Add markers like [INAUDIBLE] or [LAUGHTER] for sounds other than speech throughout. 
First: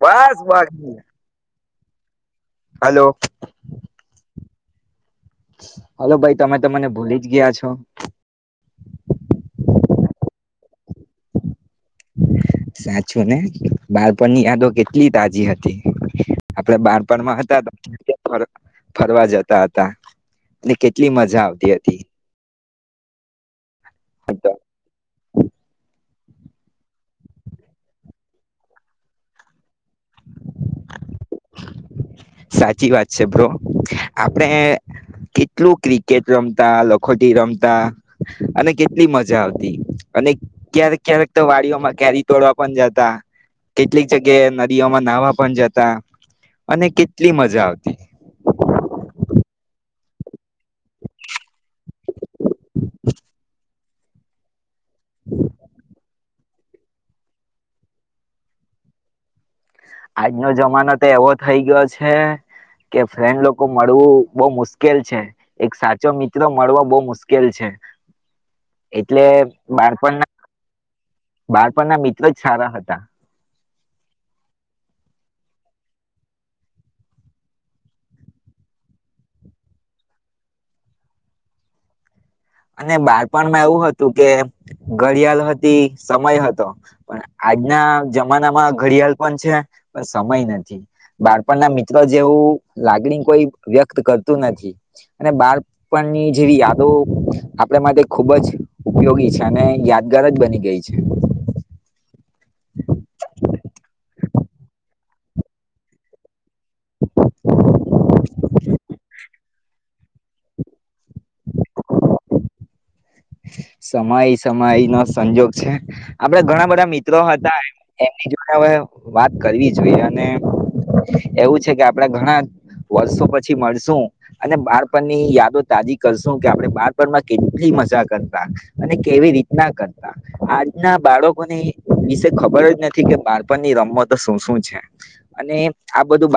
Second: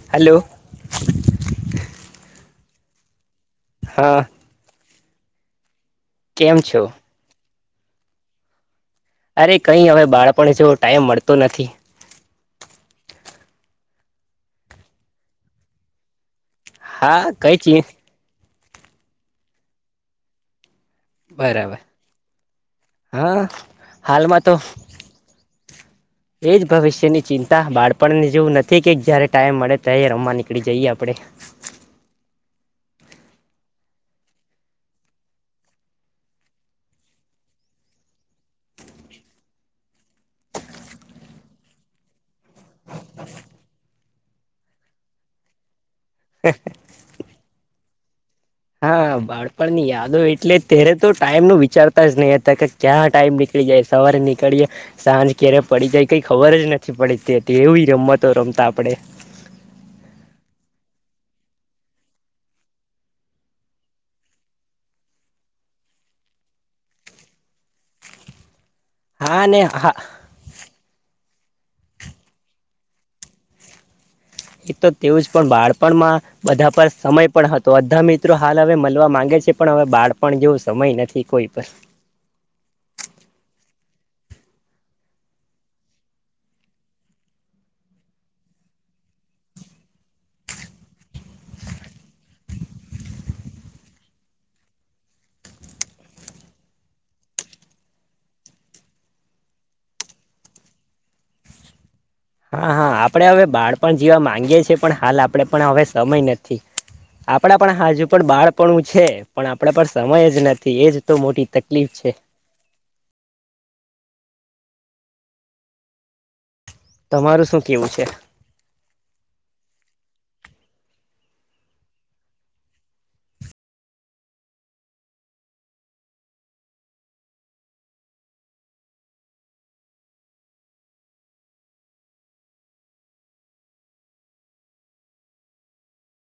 બસ hello બાકી hello હા હ હેલો ભાઈ તમે કેમ છો તમને ભૂલી જ ગયા છો થ અરે કઈ હવે બાળપણ જોવ ટાઈમ મળતો નથી સાચું ને બાળપણની યાદો કેટલી તાજી હતી. આપડે હા બારપણમાં કઈ હતા ચી ફરવા જતા હતા. ને કેટલી મજા આવતી બરાબર હતી. હા. હાલમાં તો એ જ ભવિષ્યની ચિંતા બાળપણને જેવું નથી કે જ્યારે ટાઈમ મળે એ રમવા નીકળી જઈએ આપડે. સાચી વાત બ્રો, આપણે કેટલું ક્રિકેટ રમતા લખોટી રમતા અને કેટલી મજા આવતી, અને ક્યારેક ક્યારેક તો વાડીઓમાં કરી તોડવા પણ જતા, કેટલીક જગ્યાએ માં નાહવા પણ જતા. અને કેટલી મજા આવતી. [INAUDIBLE] હા બાળપણ ની યાદ હોય એટલે ત્યારે તો ટાઈમ નું વિચારતા જ નહી હતા કે ક્યાં ટાઈમ નીકળી જાય સવારે નીકળીએ. સાંજ કેરે પડી જાય કઈ ખબર જ નથી પડીતી તે એવી રમતો રમતા આપડે. આજનો જમાનો તો એવો થઇ ગયો છે, કે ફ્રેન્ડ લોકો મળવું બહ મુશ્કેલ છે, એક સાચો મિત્ર મળવો બહ મુશ્કેલ છે. એટલે હા ને હા બાળપણ ના બાળપણના મિત્ર જ સારા હતા. એ તો તેવું જ પણ બાળપણમાં, બધા પર સમય પણ હતો બધા મિત્રો હાલ હવે મળવા માંગે છે પણ હવે બાળપણ જેવો સમય નથી કોઈ પર. અને બાળપણમાં એવું હતું કે ઘડિયાળ હતી સમય હતો, પણ આજના જમાના માં ઘડિયાળ પણ છે, પણ સમય નથી બાળપણના મિત્ર જેવું લાગણી કોઈ વ્યક્ત કરતું નથી, અને બાળપણની જેવી યાદો આપણે માટે ખૂબ જ ઉપયોગી છે અને યાદગાર જ બની ગઈ છે. હા હા આપડે હવે બાળપ જેવા માંગીએ છીએ પણ હાલ આપણે પણ હવે સમય નથી. આપણા પણ હજુ પણ બાળપણું છે. પણ આપડ પર સમય જ નથી એજ તો મોટી તકલીફ છે. સમય સમય નો સંજોગ છે, આપડે ઘણા બધા મિત્રો તમારું હતા શું કેવું છે એમની જોડે હવે વાત કરવી જોઈએ. એવું છે કે આપણે ઘણા વર્ષો પછી મળશું, અને બાળપણ ની યાદો તાજી કરશું કે આપણે બાળપણમાં કેટલી મજા કરતા, અને કેવી રીતના કરતા આજના બાળકોની વિશે ખબર જ નથી કે બાળપણની રમ તો શું શું છે, અને આ બધું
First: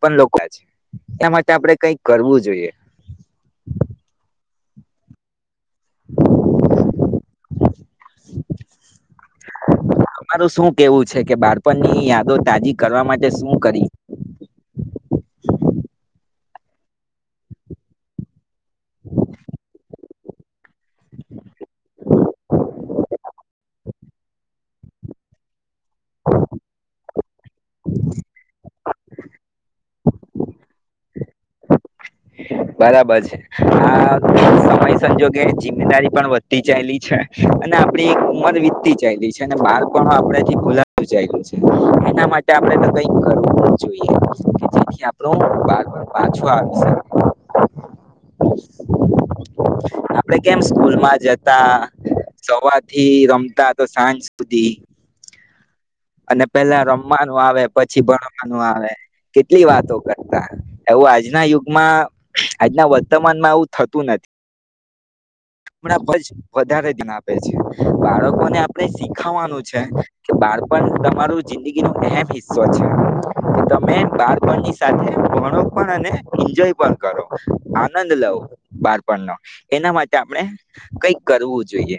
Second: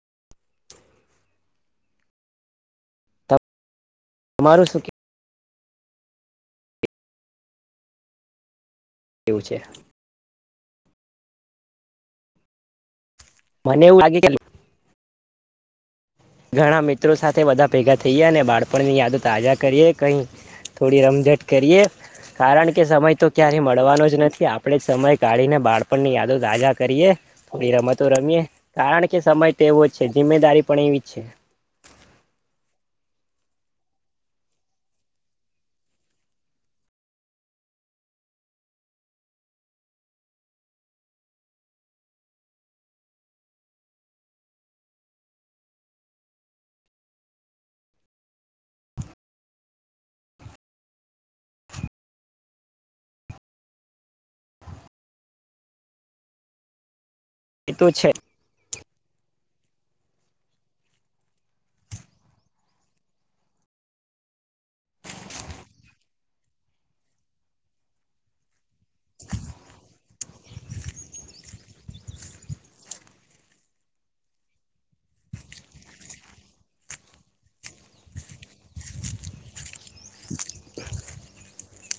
પણ લોકો છે, એ માટે આપણેે કઈક કરવું જોઈએ. તમારું સુું કે [INAUDIBLE] કેવું છે? તમારું શું કેવું છે કે બાળપણ ની યાદો તાજી કરવા માટે શું કરીએ મને એવું લાગે ચાલ ઘણા મિત્રો સાથે બધા ભેગા થઈ ગયા ને બાળપણ આપણને યાદો તાજા કરીએ, કંઈ થોડી રમઝટ કરીએ, કારણ કે સમય તો ક્યારેય મળવાનો જ નથી આપણે આપણે સમય કાઢીને બાળપણની યાદો તજા કરીએ. થોડી રમતો રમીએે. કારણ કે સમય તેવો છે જિમ્મેદારી પણ એ છે. બરાબર છે, આ સમય સંજોગે જિમ્મેદારી પણ વધતી ચાયલી છે અને આપણી ઉમર વીતતી જયલી છે, અને બાળ પણ આપ ભુલાતું છે, એના માટે આપણે તો કઈ કરવું જોઈએ કે જેથી આપણ બાળ પાછું આવી શકે. આપડે કેમ સ્કૂલમાં જતા, સવારથી રમતા તો સાંજ સુધી. અને પેલા રમ રમવાનું આવે એ તો પછી છે ભણવાનું આવે. કેટલી વાતો કરતા, એવુ આજના યુગમાં આજના વર્તમાનમાં આવું થતું નથી, ણાં વધારે ધન આપે છે, બાળકોને આપણે શીખાવાનું છે. કે બાળ પણ તમારું જિંદગીનો એમ હિસ્સો છે, કે તમે બાળપણની સાથે ભણો પણ અને એન્જોય પણ કરો, આનંદ લવ, બાળપણનો, એના માટે આપણે કઈક કરવું જોઈએ.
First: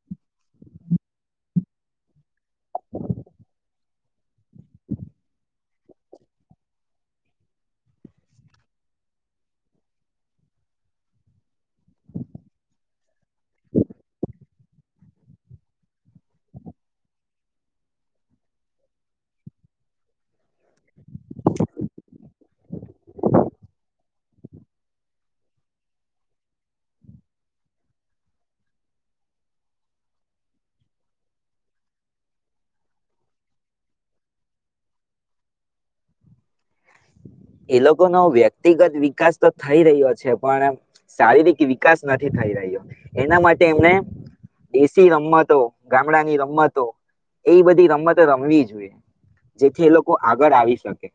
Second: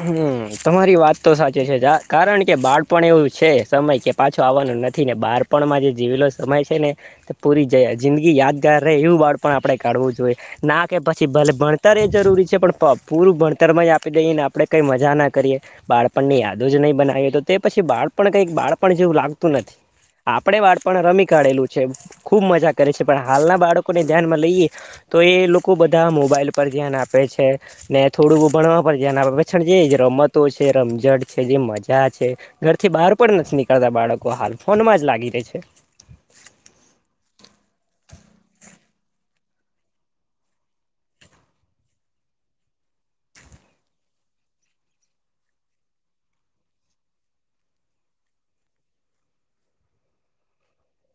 હમ તમારી વાત તો સાચી છે જા કારણ કે કે બાળપણ એવું છે સમય કે પાછો આવવાનો નથી ને બહાર આપણમાં જે જીવેલો સમય છે ને, તો પૂરી જ જિંદગી યાદગાર રહે એવું વાળ પણ આપણે કાઢવું જોઈએ, ના કે પછી ભલે ભણતર એ જરૂરી છે પણ પૂરું ભણતરમાં જ આપી દઈએને આપણે કંઈ મજા ના કરીએ, બાળપણની યાદો જ નહી બનાવીએ તો તે પછી બાળપણ કંઈક બાળપણ જેવું લાગતું નથી, આપણે બાળપણ પણ રમી કાઢેલું છે ખુબ મજા કરે છે પણ હાલના બાળકો ને ધ્યાનમાં લઈએ, તો એ લોકો બધા મોબાઈલ પર ધ્યાન આપે છે, ને થોડું ભણવા પર ધ્યાન આપે. ણ જે રમતો છે રમઝટ છે જે મજા છે, ઘરથી બહાર પણ નથી નીકળતા બાળકો હાલ ફોનમાં જ લાગી રહે છે. એ લોકોનો વ્યક્તિગત વિકાસ તો થઈ રહ્યો છે પણ શારીરિક વિકાસ નથી થઈ રહ્યો, એના માટે એમને એસી રમતો ગામડાની રમતો એ બધી રમતો રમવી જોઈએ, જેથી એ લોકો આગળ આવી શકે.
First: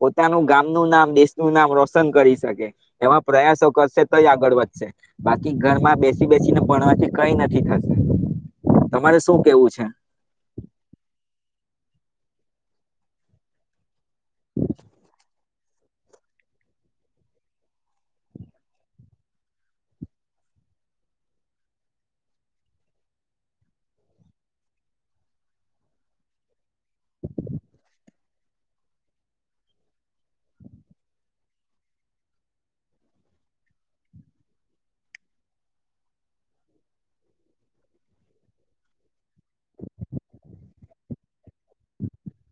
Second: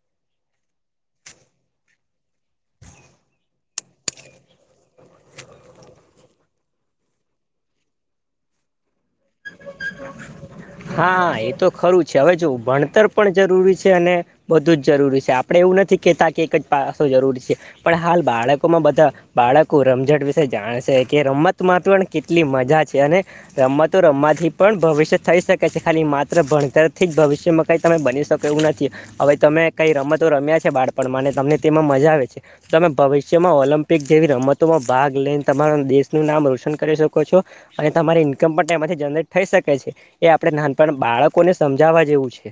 પોતાનું ગામનું નામ દેશનું નામ રોશન કરી શકે, એવા પ્રયાસો કરશે તો આગળ વધશે, બાકી ઘરમાં બેસી બેસીને ભણવાથી કઈ નથી થશે, તમારે શું કેવું છે. હા એ તો ખરું છે હવે જો ભણતર પણ જરૂરી છે અને, બધું જ જરૂરી છે આપણે એવું નથી કેહેતા કે એક જ પાસો જરૂરી છે, પણ હાલ બાળકોમાં બધા, બાળકો રમઝટ વિશે જાણશે કે રમતમાં પણ કેટલી મજા છે અને, રમતો રમવાથી પણ ભવિષ્ય થઈ શકે. ક ખાલી માત્ર ભણતર થી જ ભવિષ્ય મકાઈ તમે બની શકો એવું નથી, હવે તમે કઈ રમતો રમ્યા છે બાળપણમાં અને તમને તેમાં મજા આવે છે, તમે ભવિષ્યમાં ઓલમ્પિક જેવી રમતોમાં ભાગ લઈને તમારા દેશનું નામ રોશન કરી શકો છો, અને તમારી ઇન્કમ પણ તેમાંથી જનરેટ થઈ શકે છે. એ આપડે નાનપણ બાળકોને સમજાવવા જેવું છે.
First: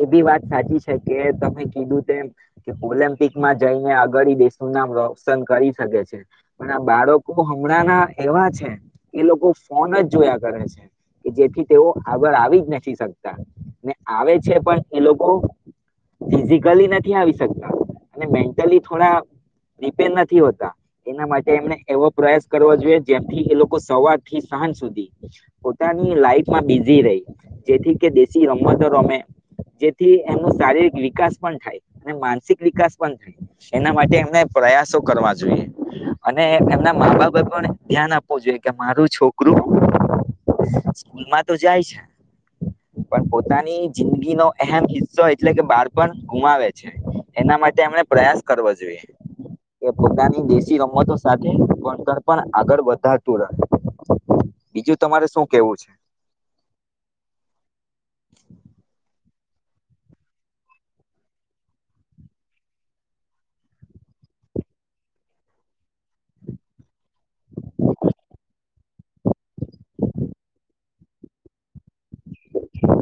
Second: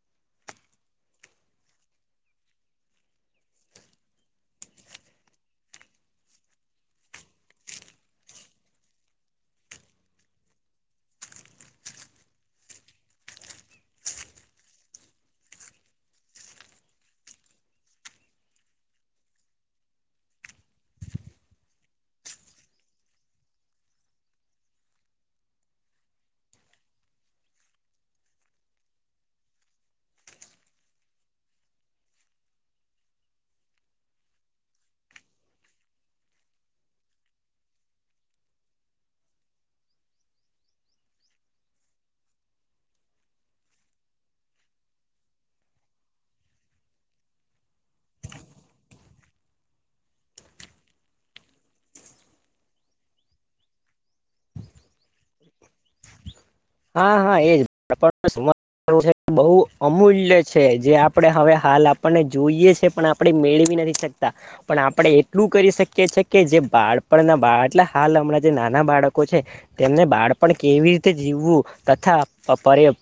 એ બી વાત સાચી છે કે તમે કીધું તેમ, કે ઓલમ્પિકમાં જઈને આગળ દેશનું નામ રોશન કરી શકે છે, પણ આ બાળકો હમણાં ના એવા છે, એ લોકો ફોન જ જોયા કરે છે, કે જેથી તેઓ આગળ આવી જ નથી શકતા, ને આવે ઝિકલી નથી આવી શકતા, અને મેન્ટલી થોડા રિપેર નથી હોતા એના માટે એમને એવો પ્રયાસ કરવો જોઈએ જેમથી એ લોકો સવાર થી સાંજ સુધી, પોતાની લાઈફમાં બિઝી રહે, જેથી કે દેશી રમતો રમે. જે એમનું શારીરિક વિકાસ પણ થાય, અને માનસિક વિકાસ પણ થાય, એના માટે એમને પ્રયાસો કરવા જોઈએ, અને એમના મા બાપ પણ ધ્યાન આપવું જોઈએ કે મારું છોકરું સ્કૂલ માં તો જાય છે, પોતાની જિંદગીનો એમ હિસ્સો એટલે કે બાળપણ ગુમાવે છે, એના માટે એમણે પ્રયાસ કરવો જોઈએ, કે પોતાની દેશી રમતો સાથે વણતર પણ આગળ વધાતું રહે, બીજું તમારે શું કેવું છે? હા હા એજ. બહુ અમૂલ્ય છે જે આપણે હવે હાલ આપણને જોઈએ છે પણ આપણે મેળવી નથી શકતા, પણ આપણે એટલું કરી શકીએ છ છે કે જે બાળ પણ ના બાળ એટલે હાલ હમણાં જે નાના બાળકો છે, તેમને બાળપણ કેવી તે જીવવું. તથા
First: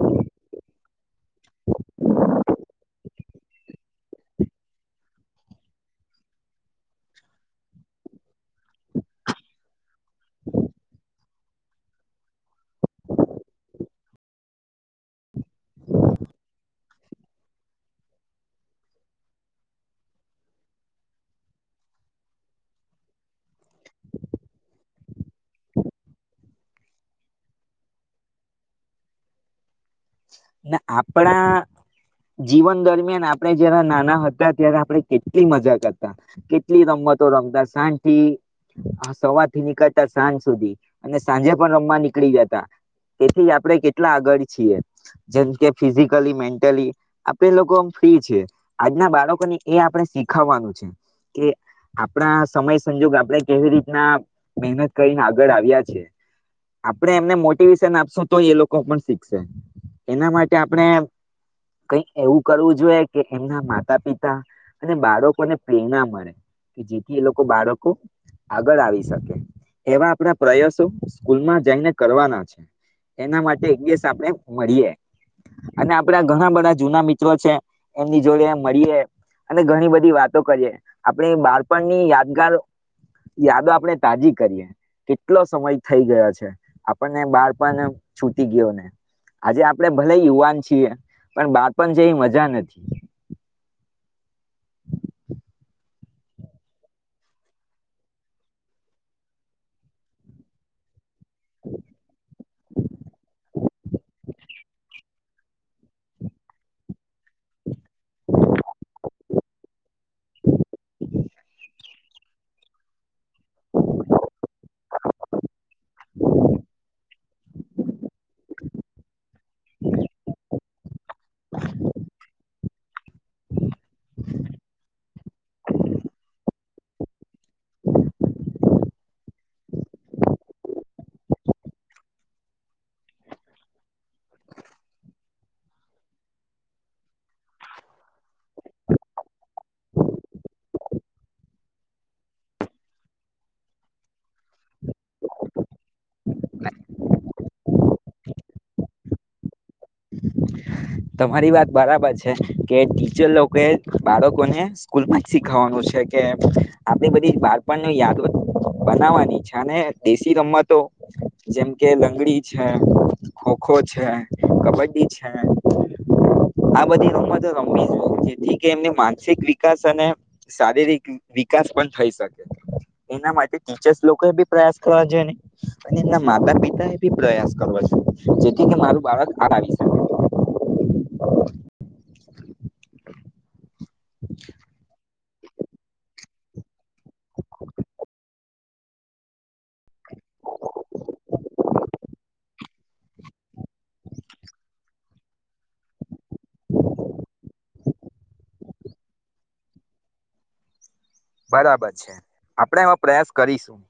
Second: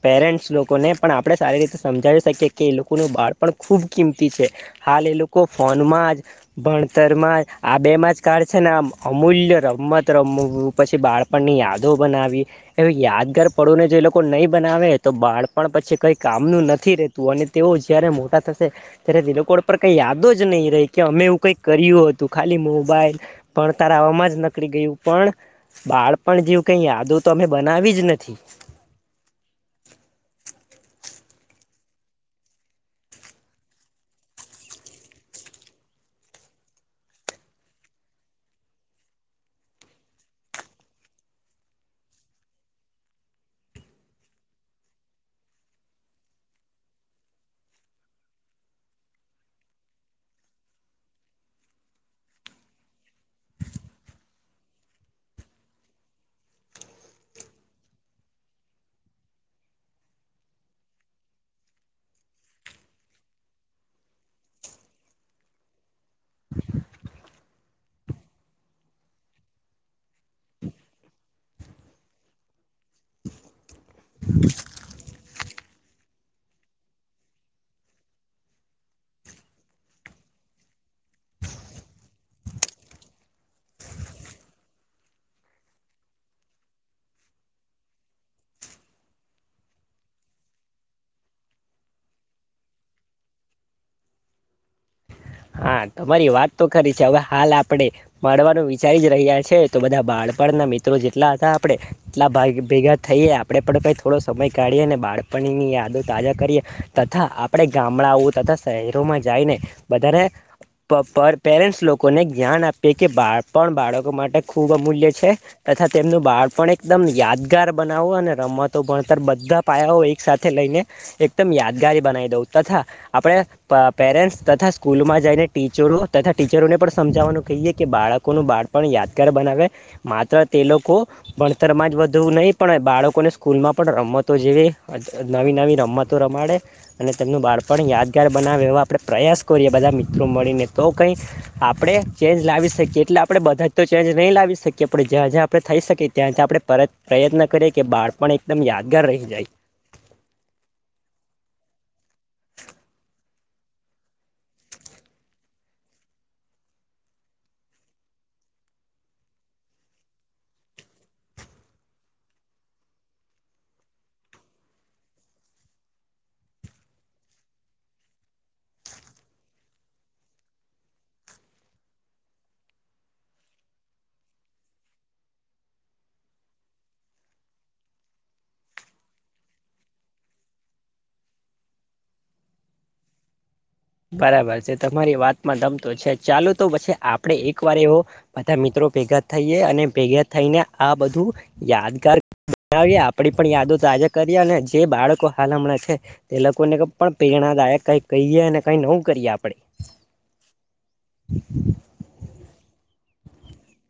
પેરેન્ટ્સ લોકોને પણ આપણે સારી રીતે સમજાવી શકીએ કે એ લોકોનું બાળપણ ખૂબ કિંમતી છે, હાલ એ લોકો ફોનમાં જ, ભણતરમાં જ, આ બેમાં જ છે ને આમ અમૂલ્ય રમત રમું પછી બાળ પણની યાદો બનાવી, એવી યાદગાર પળોને જે એ લોકો નહીં બનાવે તો બાળપણ પછી કંઈ કામનું નથી રહેતું. અને તેઓ જ્યારે મોટા થશે ત્યારે ગુગ કોડ પળ કંઈ યાદો જ નહીં રેહ કે અમે એવું કંઈ કરીયું હતું. ખાલી મોબાઈલ ભણતારાવામાં જ નકળી ગયું, પણ બાળપણ જેવું કંઈ યાદો તો અમે બનાવી જ નથી. ના આપણા જીવન દરમિયાન આપણેે જ્યારે નાના હતા ત્યારે આપણે કેટલી મજા કરતા. કેટલી રમતો રમતા સાંજથી આહ સવારથી નીકળતા સાંજ સુધી. અને સાંજે પણ રમવા નીકળી જતા. તેથી આપણે કેટલા આગળ છીએ. જેમ કે ફિઝિકલી, મેન્ટલી આપણે લોકો અમ ફ્રી છીએ. આજના બાળકોને એ આપણે શીખાવાનું છે કે આપણા સમય સંજોગ આપણે કેવી રીતના મેહનત કરીને આગળ આવ્યા છીએ. આપણે એમને મોટિવેશન આપશુ તો એ લોકો પણ શીખશે. એના માટે આપણે કઈ એવું કરવું જોઈએ કે એમના માતા-પિતા અને બાળકોને પ્રેરણા મળે, કે જેથી એ લોકો બાળકો આગળ આવી શકે. એવા આપણા પ્રયાસો સ્કૂલમાં જઈને કરવાના છે, એના માટે એક દિવસ આપણે મરીએ, અને આપડા ઘણા બધા જૂના મિત્રો છે, એમની જોડે મરીએ અને ઘણી બધી વાતો કરીએ. આપણે બાળપણની યાદગાર યાદો આપણે તાજી કરીએ. કેટલો સમય થઈ ગયો છે, આપણને બાળપણ છૂટી ગ્યો ને. આજે આપડે ભલે યુવાન છીએ, પણ બારપન જેવી મજા નથી. હા, તમારી વાત તો ખરી છે. હવે હાલ આપડે મળવાનું વિચારી જ રહ્યા છે તો બધા બાળપણના મિત્રો જે ટલા હતા આપડે એટલા ભાઈ ભેગા થઈએ આપડે પણ કંઈ થોડો સમય કાઢીએ અને બાળપણની યાદો તાજા કરીએ તથા આપડે ગામડાઓ તથા શહેરોમાં જાયને વધારે પ પર પેરેન્ટ સી લોકોને જ્ઞાન આપીએ કે બાળ પણ બાળકો માટે ખૂબ અમૂલ્ય છે. તથા તેમનું બાળપણ એકદમ યાદગાર બનાવો અને રમતો, ભણતર બધ્ધા પાયાઓ એક સાથે લઈને એકદમ યાદગારી બનાવી દઉં તથા આપણે પા પેરેન્ટ્સ તથા સ સ્કૂલમાં જઈને ટીચરો તથા ટીચરોને પણ સમજાવવાનું કહીએ કે બાળકોનું બાળ પણ યાદગાર બનાવે. માત્ર તે લોકો ભણતરમાં જ વધવુ નહીં પણ બાળકોને સ્કૂલમાં પણ રમતો જેવી અજ અજ નવી નવી રમતો રમાડે. અને તેમનું બાળપણ યાદગાર બનાવે એવા આપડે પ્રયાસ કોરિએ એ બધા મિત્રો મળીને તો કઈ આપડે ચેન્જ લાવી શકીએ. એટલે આપડે બધા તો ચેન્જ નહીં લાવી શકીએ. પડે જ્યાં જ્યાં આપડે થઈ શકીએ ત્યાં ત્યાં આપડે પરત પ્રયત્ન કરીએ કે બાળપણ એકદમ યાદગાર રહી જાય. તમારી વાત બરાબર છે કે ટીચર લોકોએ બાળકોને સ્કૂલમાં જ શીખવાનું છે કે આપણી બધી બાળપણની યાદો બનાવવાની છે. અને દેશી રમતો જેમ કે લંગડી છે, ખોખો છે, કબડ્ડી છે આ બધી રમતો રમવી [UNINTELLIGIBLE] જેથી કે એમની માનસિક વિકાસ અને શારીરિક વિ વિકાસ પણ થઈ શકે. એના માટે ટીચર્સ લોકોએ બી પ્રયાસ કવા જોઈએને અને એમના માતા-પિતા એ બી પ્રયાસ કરવો જોઈએ. જેથી કે મારું બાળક આ [UNINTELLIGIBLE] [UNINTELLIGIBLE] બરાબર છે. તમારી વાત માં દમ તો છે. ચાલો, તો પછે આપ પડે એક વાર એવો બધા મિત્રો ભેગા થઈએ. અને ભેગા થઈને આ બધું યાદગાર [UNINTELLIGIBLE] વીએ. આપણી પણ યાદો તાજા કરીએ. અને જે બાળકો હાલ હમણાં છે તે લોકોનેગ પણ પ્રેરણાદાયક કઈ કહીએ અને નવું કરીએ આપડે. બરાબર છે. આપડે એમાં પ્રયાસ કરીશું.